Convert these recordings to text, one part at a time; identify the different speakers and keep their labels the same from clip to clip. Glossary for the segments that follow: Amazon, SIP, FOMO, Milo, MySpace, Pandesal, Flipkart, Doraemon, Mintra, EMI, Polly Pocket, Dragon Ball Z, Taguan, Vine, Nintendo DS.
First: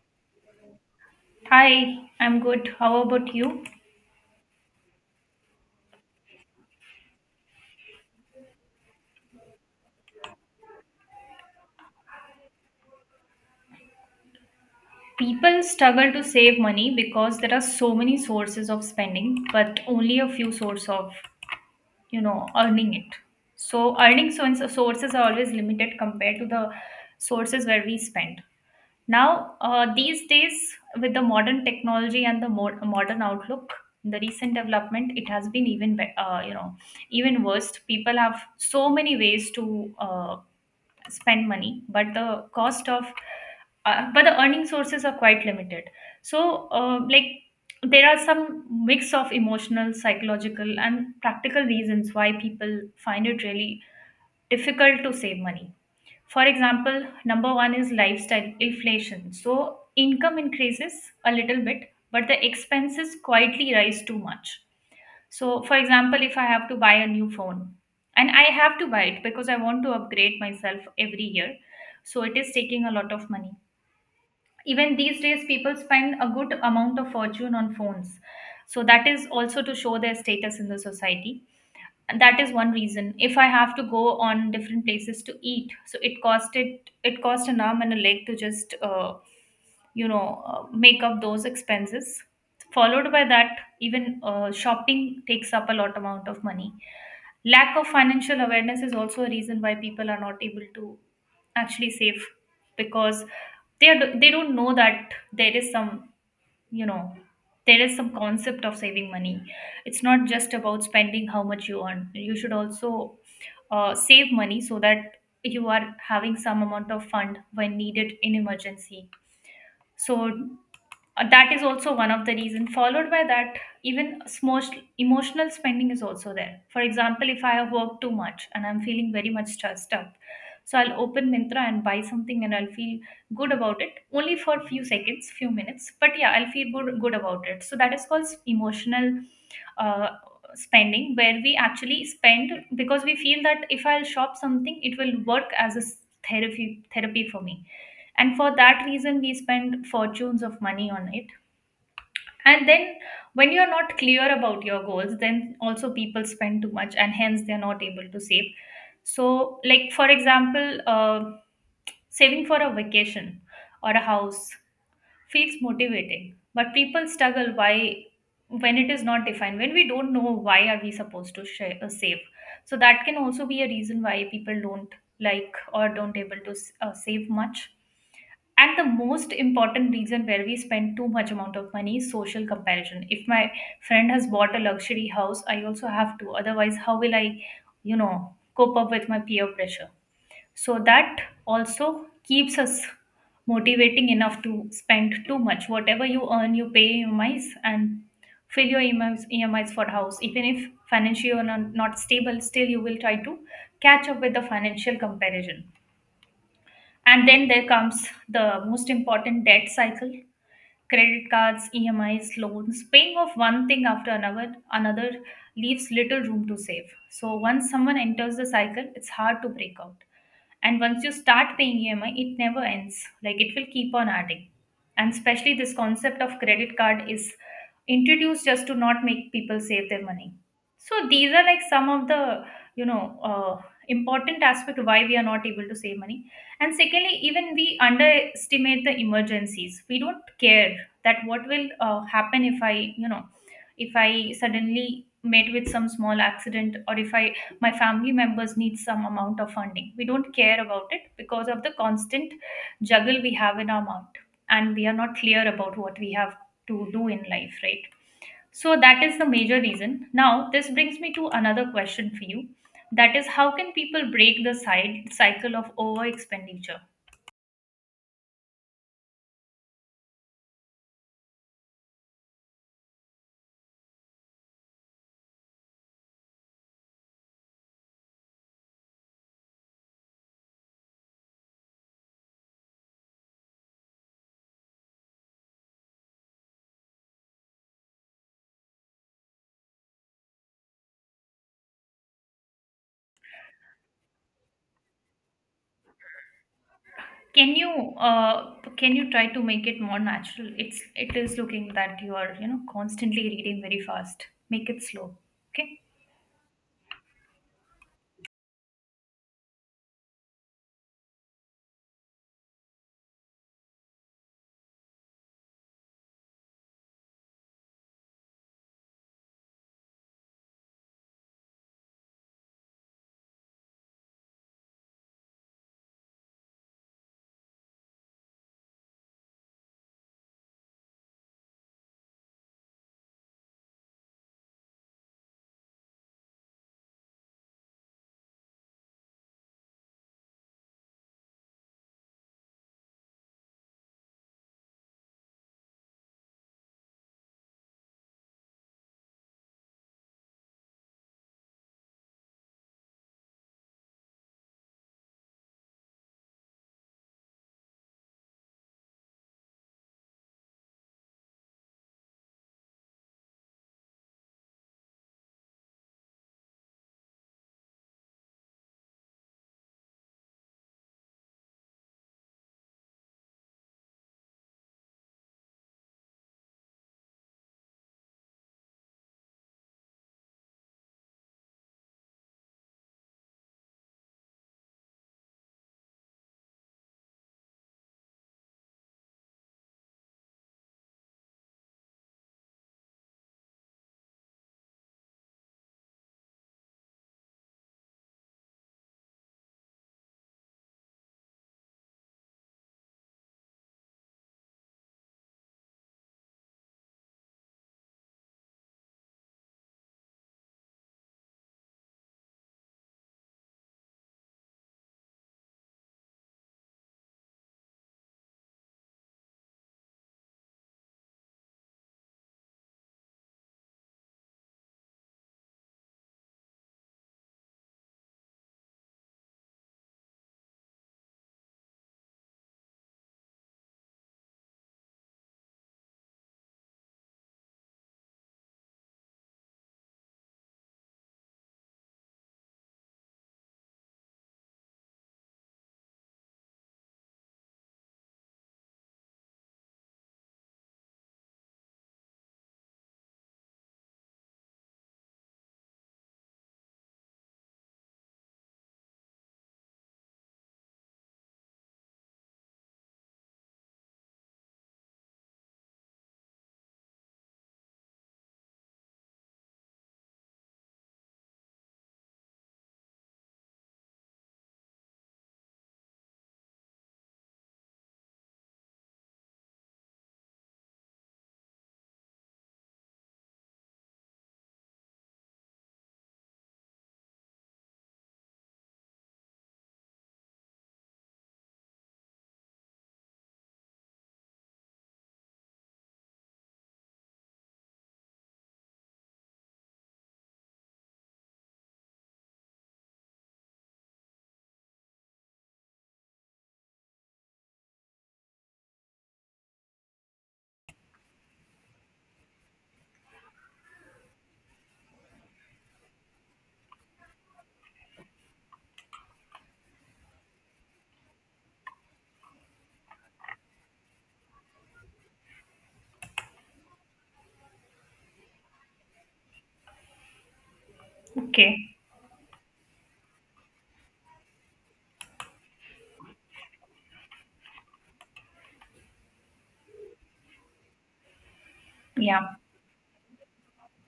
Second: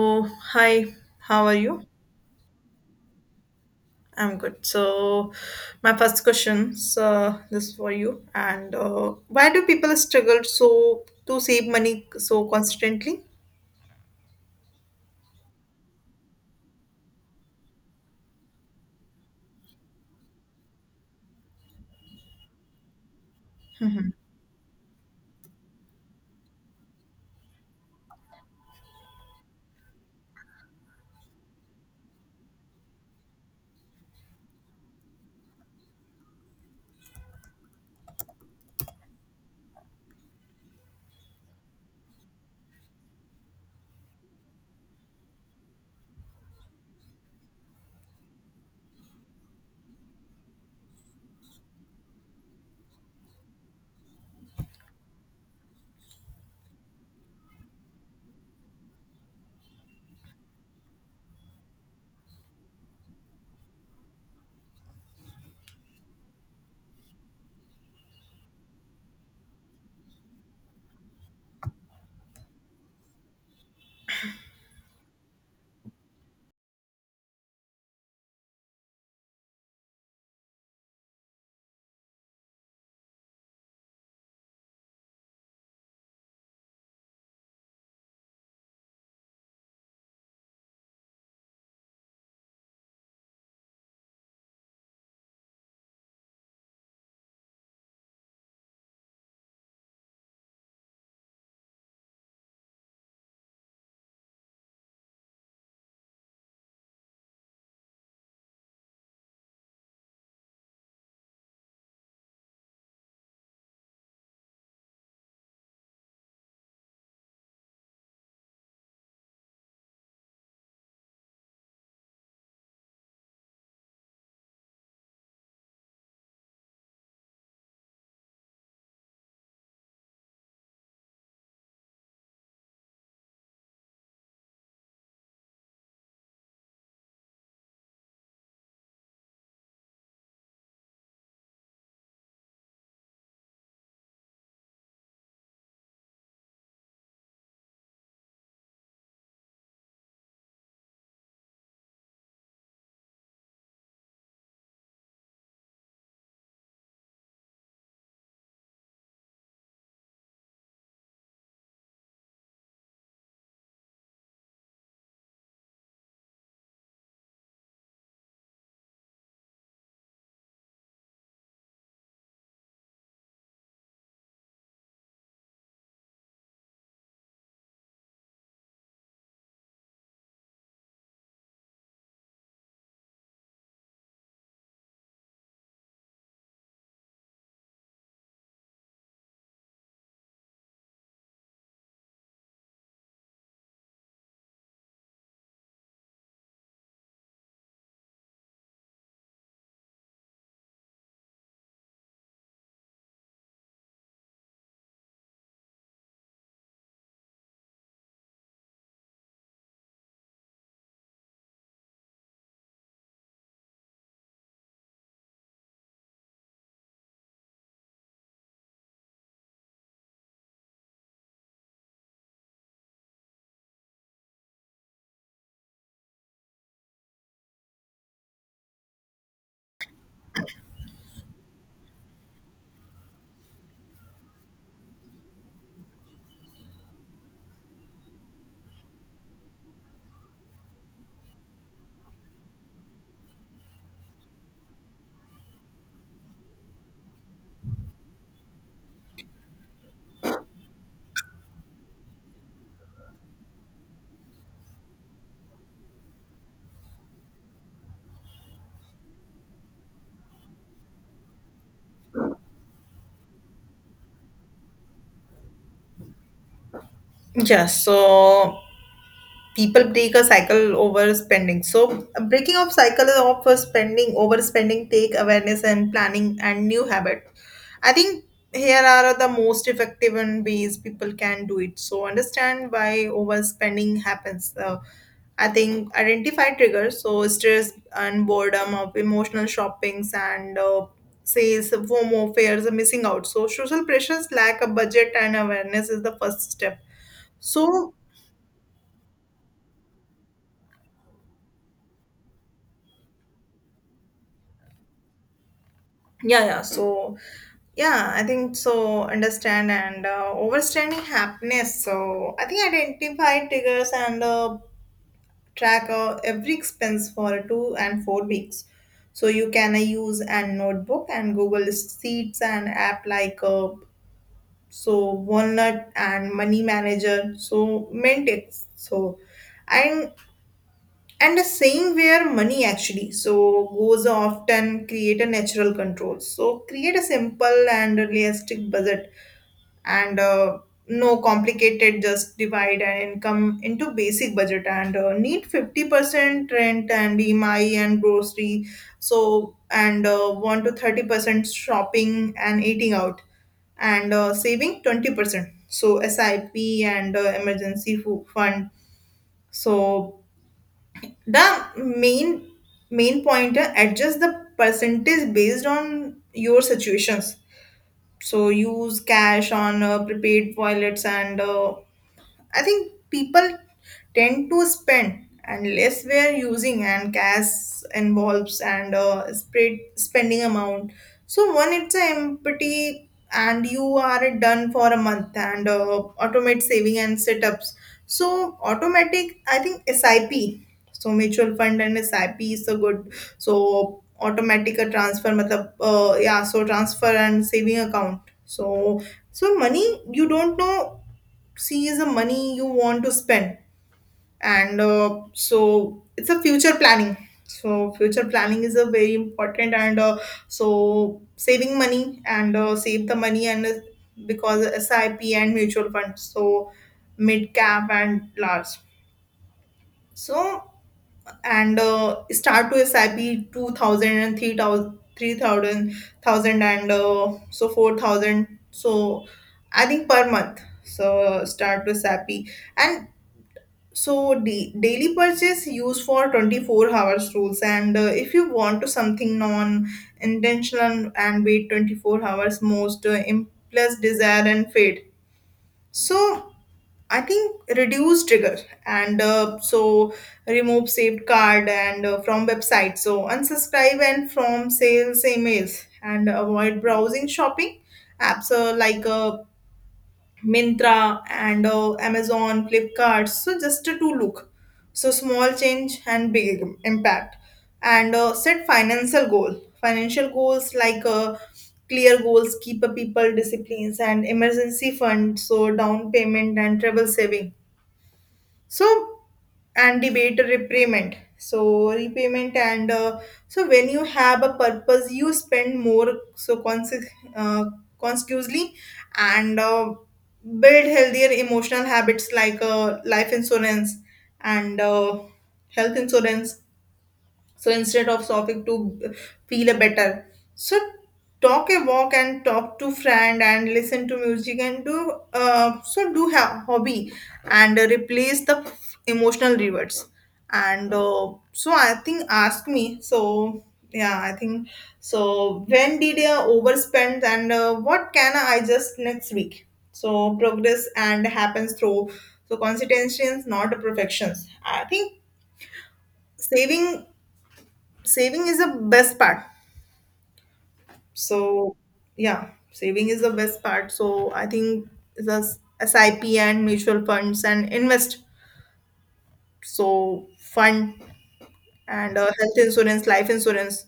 Speaker 1: Oh, hi, how are you?
Speaker 2: Hi, I'm good. How about you?
Speaker 1: I'm good. So, my first question, this is for you. And why do people struggle so to save money so constantly?
Speaker 2: People struggle to save money because there are so many sources of spending, but only a few source of, earning it. So
Speaker 1: Mhm.
Speaker 2: earning sources are always limited compared to the sources where we spend. Now, these days, with the modern technology and the more modern outlook, the recent development, it has been even, be- you know, even worse. People have so many ways to spend money, but the cost of but the earning sources are quite limited, so like, there are some mix of emotional, psychological and practical reasons why people find it really difficult to save money. For example, number one is lifestyle inflation. So income increases a little bit, but the expenses quietly rise too much. So, for example, if I have to buy a new phone, and I have to buy it because I want to upgrade myself every year, so it is taking a lot of money. Even these days, people spend a good amount of fortune on phones. So that is also to show their status in the society. And that is one reason. If I have to go on different places to eat, so it cost an arm and a leg to just make up those expenses, followed by that, even shopping takes up a lot amount of money. Lack of financial awareness is also a reason why people are not able to actually save, because they don't know that there is some, you know there is some concept of saving money. It's not just about spending how much you earn, you should also save money so that you are having some amount of fund when needed in emergency. So that is also one of the reason, followed by that, even emotional spending is also there. For example, if I have worked too much and I'm feeling very much stressed up, so I'll open Mintra and buy something and I'll feel good about it only for a few seconds, few minutes, but yeah, I'll feel good, good about it. So that is called emotional uh, spending, where we actually spend because we feel that if I'll shop something, it will work as a therapy for me. And for that reason we spend fortunes of money on it. And then, when you're not clear about your goals, then also people spend too much and hence they're not able to save. So, like for example, saving for a vacation or a house feels motivating, but people struggle. Why? When it is not defined, when we don't know why are we supposed to save. So that can also be a reason why people don't like or don't able to save much. And the most important reason where we spend too much amount of money is social comparison. If my friend has bought a luxury house, I also have to, otherwise how will I, you know cope up with my peer pressure. So that also keeps us motivating enough to spend too much. Whatever you earn, you pay EMIs and fill your EMIs for house, even if financially you're not stable, still you will try to catch up with the financial comparison. And then there comes the most important, debt cycle. Credit cards, EMIs, loans. Paying off one thing after another leaves little room to save. So once someone enters the cycle, it's hard to break out, and once you start paying EMI, it never ends. Like, it will keep on adding. And especially this concept of credit card is introduced just to not make people save their money. So these are like some of the you know uh, important aspect why we are not able to save money. And secondly, even we underestimate the emergencies. We don't care that what will happen if I, if I suddenly met with some small accident, or if I, my family members need some amount of funding, we don't care about it because of the constant juggle we have in our mind, and we are not clear about what we have to do in life, right? So that is the major reason. Now this brings me to another question for you, that is, how can people break the side cycle of over expenditure?
Speaker 1: Yeah, so people break a cycle over spending. So breaking of cycle of spending, overspending, take awareness and planning and new habit. I think here are the most effective and ways people can do it. So understand why overspending happens. I think identify triggers, so stress and boredom of emotional shoppings and sales, FOMO, fears, of missing out. So social pressures, lack of budget and awareness is the first step.
Speaker 2: Can you,
Speaker 1: So
Speaker 2: uh, can you try to make it more natural? It is looking that you are, constantly reading very fast. Make it slow. Okay.
Speaker 1: yeah. So yeah, I think so. Understand and overstanding happiness. So I think identify triggers and track every expense for 2 and 4 weeks. So you can use a notebook and Google Sheets and app like so walnut and money manager so mint it's so and and a saying where money actually so goes often create a natural control. So create a simple and realistic budget and no complicated, just divide an income into basic budget and need 50% rent and EMI and grocery so and 1 to 30% shopping and eating out and saving 20%. So SIP and emergency fund. So the main point, adjust the percentage based on your situations. So use cash on prepaid wallets and I think people tend to spend and less we are using and cash involves and spread spending amount. So one, it's a empty and you are done for a month and automate saving and setups. So automatic, I think SIP. So mutual fund and SIP is a good. So automatic a transfer, matlab, yeah. So transfer and saving account. So so money you don't know C is the money you want to spend, and so it's a future planning. So future planning is a very important, and so saving money and save the money and because SIP and mutual funds, so mid cap and large. So and start to SIP 2000 and 3000 and so 4000 so I think per month so start to SIP and. So daily purchase use for 24 hours rules and if you want to something non intentional and wait 24 hours, most impulse desire and fade. So I think reduce trigger and so remove saved card and from website. So unsubscribe and from sales emails and avoid browsing shopping apps like Mintra and Amazon, Flipkart. So just to look. So small change and big impact. And set financial goal. Financial goals like clear goals, keep a people disciplines and emergency fund. So down payment and travel saving. So and debate repayment so repayment and so when you have a purpose you spend more so uh, consecutively and build healthier emotional habits like life insurance and health insurance so instead of stopping to feel a better, so talk a walk and talk to friend and listen to music and do so do have hobby and replace the emotional rewards. And so I think ask me. So yeah, I think so. When did I overspend and what can I just next week? So progress and happens through so consistency, not perfections. I think saving saving is the best part.
Speaker 2: Okay.
Speaker 1: So yeah, saving is the best part, so I think the sip and mutual funds and invest so fund and
Speaker 2: Yeah.
Speaker 1: health insurance life insurance.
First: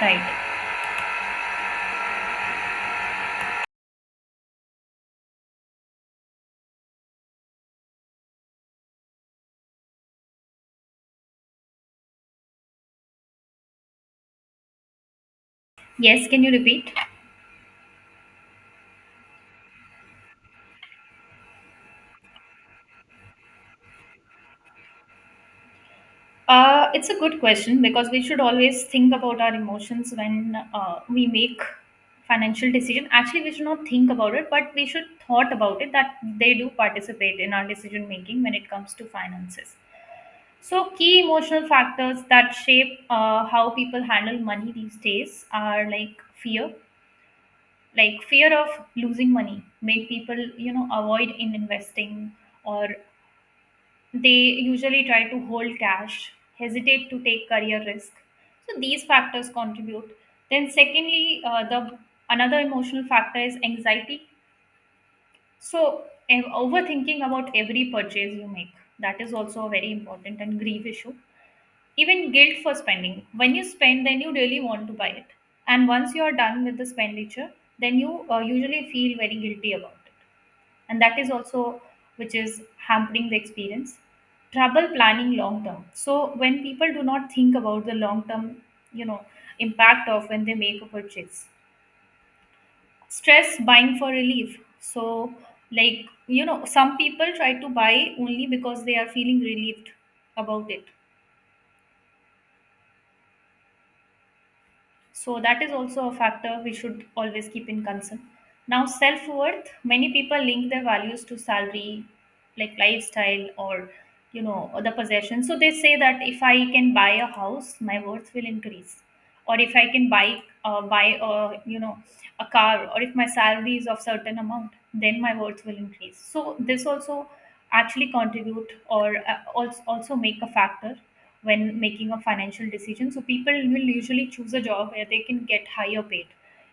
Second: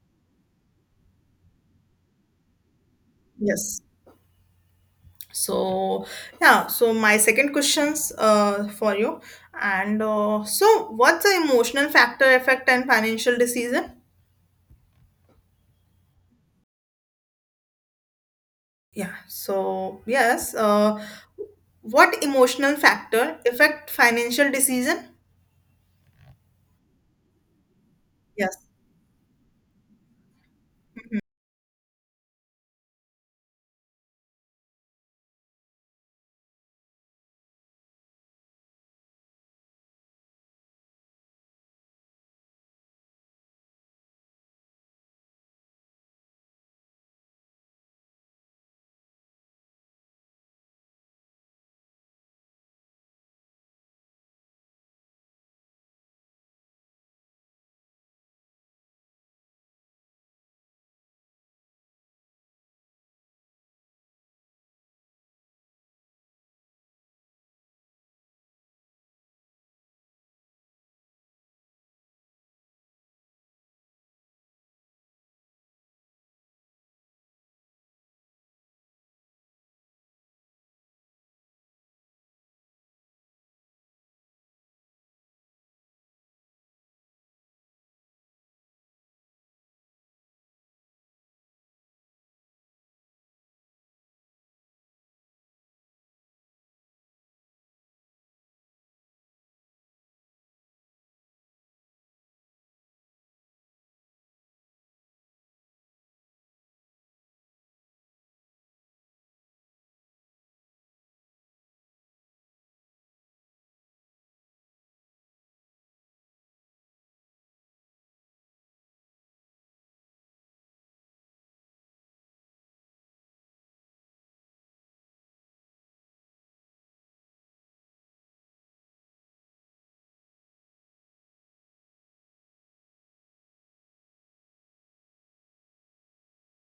Speaker 2: Right.
Speaker 1: Yes, so yeah, so my second questions for you and so what's the emotional factor effect and financial decision?
Speaker 2: Yes, can you repeat?
Speaker 1: Yeah, so yes, what emotional factor affect financial decision?
Speaker 2: It's a good question, because we should
Speaker 1: Yes.
Speaker 2: always think about our emotions when we make financial decision. Actually, we should not think about it, but we should thought about it, that they do participate in our decision making when it comes to finances. So, key emotional factors that shape how people handle money these days are like fear. Like fear of losing money, make people, avoid in investing, or they usually try to hold cash, hesitate to take career risk. So these factors contribute. Then secondly, the another emotional factor is anxiety. So overthinking about every purchase you make, that is also a very important and grief issue. Even guilt for spending. When you spend, then you really want to buy it, and once you are done with the expenditure, then you usually feel very guilty about it, and that is also which is hampering the experience. Trouble planning long term. So when people do not think about the long term, you know impact of when they make a purchase. Stress buying for relief. So, like, some people try to buy only because they are feeling relieved about it. So that is also a factor we should always keep in concern. Now, self worth. Many people link their values to salary, like lifestyle, or, other possessions. So they say that if I can buy a house, my worth will increase, or if I can buy a, a car, or if my salary is of certain amount, then my worth will increase. So this also actually contribute, or also make a factor when making a financial decision. So people will usually choose a job where they can get higher paid,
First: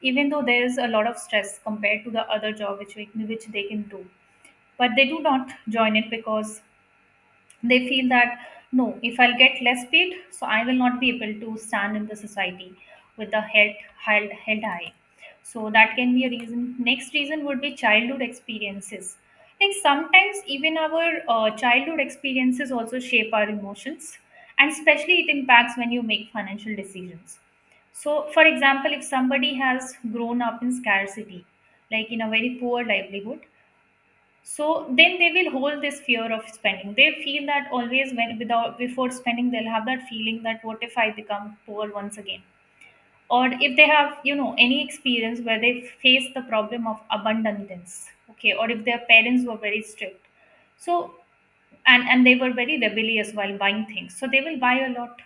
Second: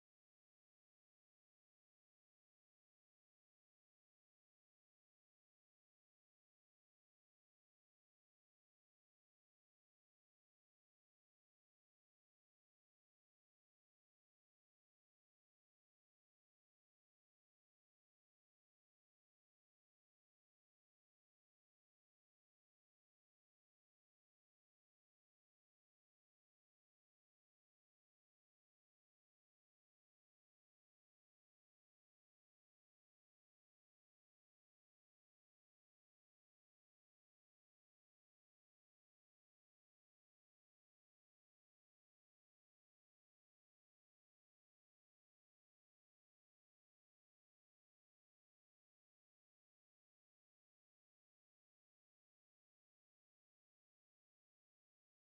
Speaker 2: even though there's a lot of stress compared to the other job which which they can do. But they do not join it because they feel that, no, if I'll get less paid, so I will not be able to stand in the society with the head held high. So that can be a reason. Next reason would be childhood experiences. Like sometimes even our childhood experiences also shape our emotions, and especially it impacts when you make financial decisions. So, for example, if somebody has grown up in scarcity, like in a very poor livelihood, so then they will hold this fear of spending. They feel that always, when, without, before spending, they'll have that feeling that what if I become poor once again. Or if they have, any experience where they face the problem of abundance. Okay. Or if their parents were very strict, so and they were very rebellious while buying things, so they will buy a lot.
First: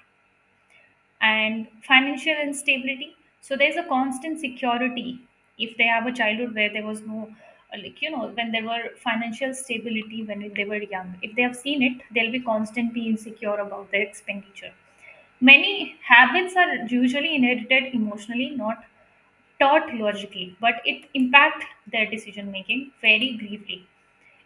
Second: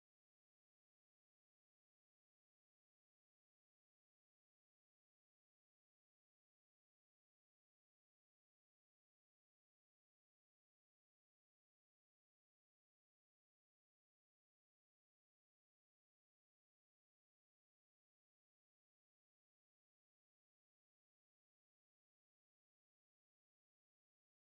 Speaker 2: And financial instability. So there's a constant security. If they have a childhood where there was no, when there were financial stability when they were young, if they have seen it, they'll be constantly insecure about their expenditure. Many habits are usually inherited emotionally, not taught logically, but it impact their decision making very gravely.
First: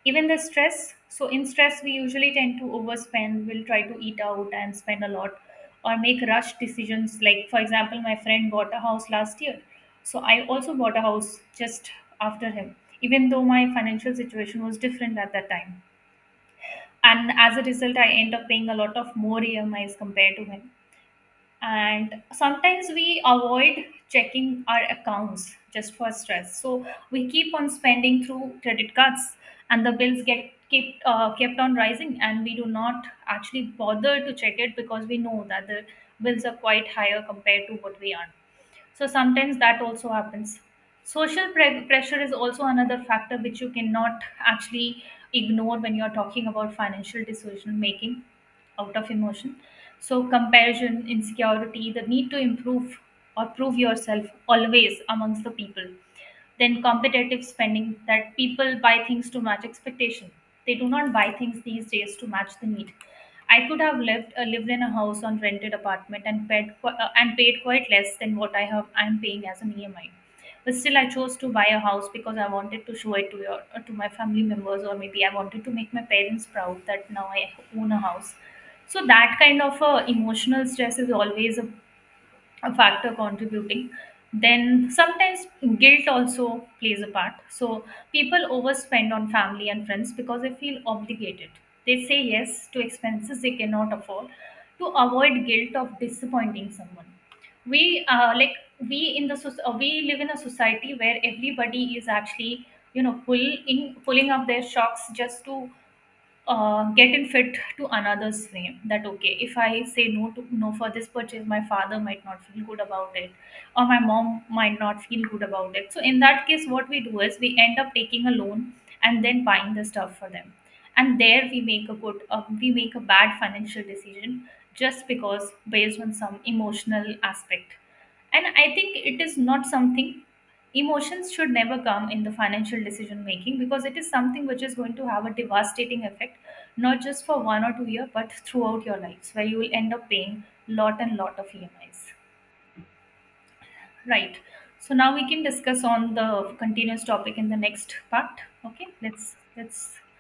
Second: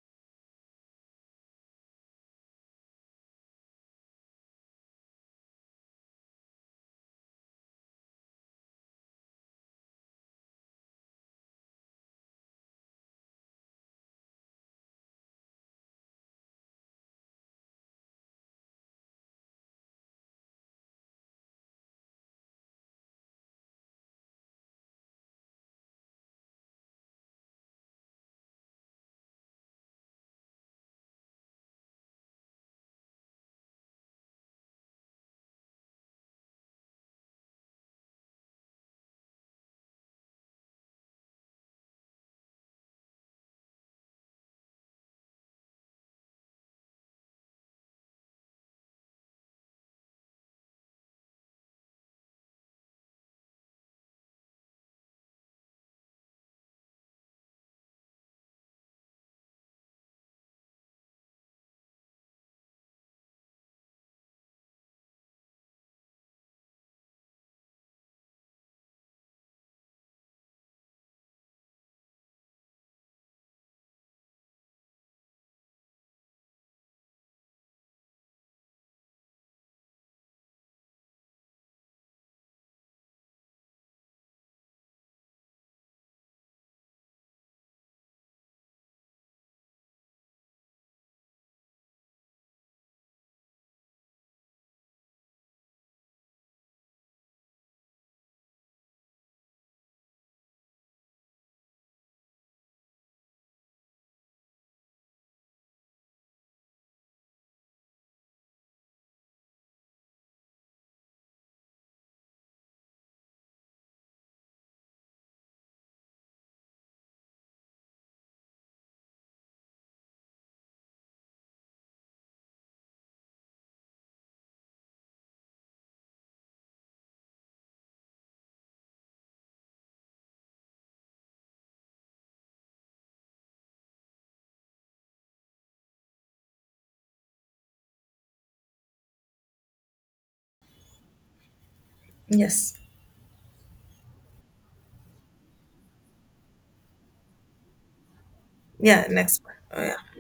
Speaker 2: Even the stress. So in stress we usually tend to overspend, we'll try to eat out and spend a lot, or make rush decisions. Like for example, my friend bought a house last year, so I also bought a house just after him, even though my financial situation was different at that time, and as a result I end up paying a lot of more EMIs compared to him. And sometimes we avoid checking our accounts just for stress, so we keep on spending through credit cards, and the bills get kept on rising, and we do not actually bother to check it, because we know that the bills are quite higher compared to what we earn. So sometimes that also happens. Social pressure is also another factor which you cannot actually ignore when you're talking about financial decision making out of emotion. So, comparison, insecurity, the need to improve or prove yourself always amongst the people. Then, competitive spending, that people buy things to match expectation. They do not buy things these days to match the need. I could have lived in a house on rented apartment and paid quite less than what I am paying as an EMI. But still, I chose to buy a house because I wanted to show it to your to my family members, or maybe I wanted to make my parents proud that now I own a house. So that kind of emotional stress is always a factor contributing. Then sometimes guilt also plays a part. So people overspend on family and friends because they feel obligated. They say yes to expenses they cannot afford, to avoid guilt of disappointing someone. We uh, like we in the soc- uh, live in a society where everybody is actually, you know pull pulling up their shocks, just to getting fit to another's frame, that okay, if I say no to no for this purchase, my father might not feel good about it, or my mom might not feel good about it. So in that case, what we do is we end up taking a loan and then buying the stuff for them, and there we make a bad financial decision, just because based on some emotional aspect, and I think it is not something. Emotions should never come in the financial decision making, because it is something which is going to have a devastating effect, not just for one or two years, but throughout your lives, where you will end up paying lot and lot of EMIs.
Speaker 1: Yes.
Speaker 2: Right. So now we can discuss on the continuous topic in the next part. Okay.
Speaker 1: Yeah,
Speaker 2: Let's
Speaker 1: next one. Oh,
Speaker 2: let's
Speaker 1: yeah.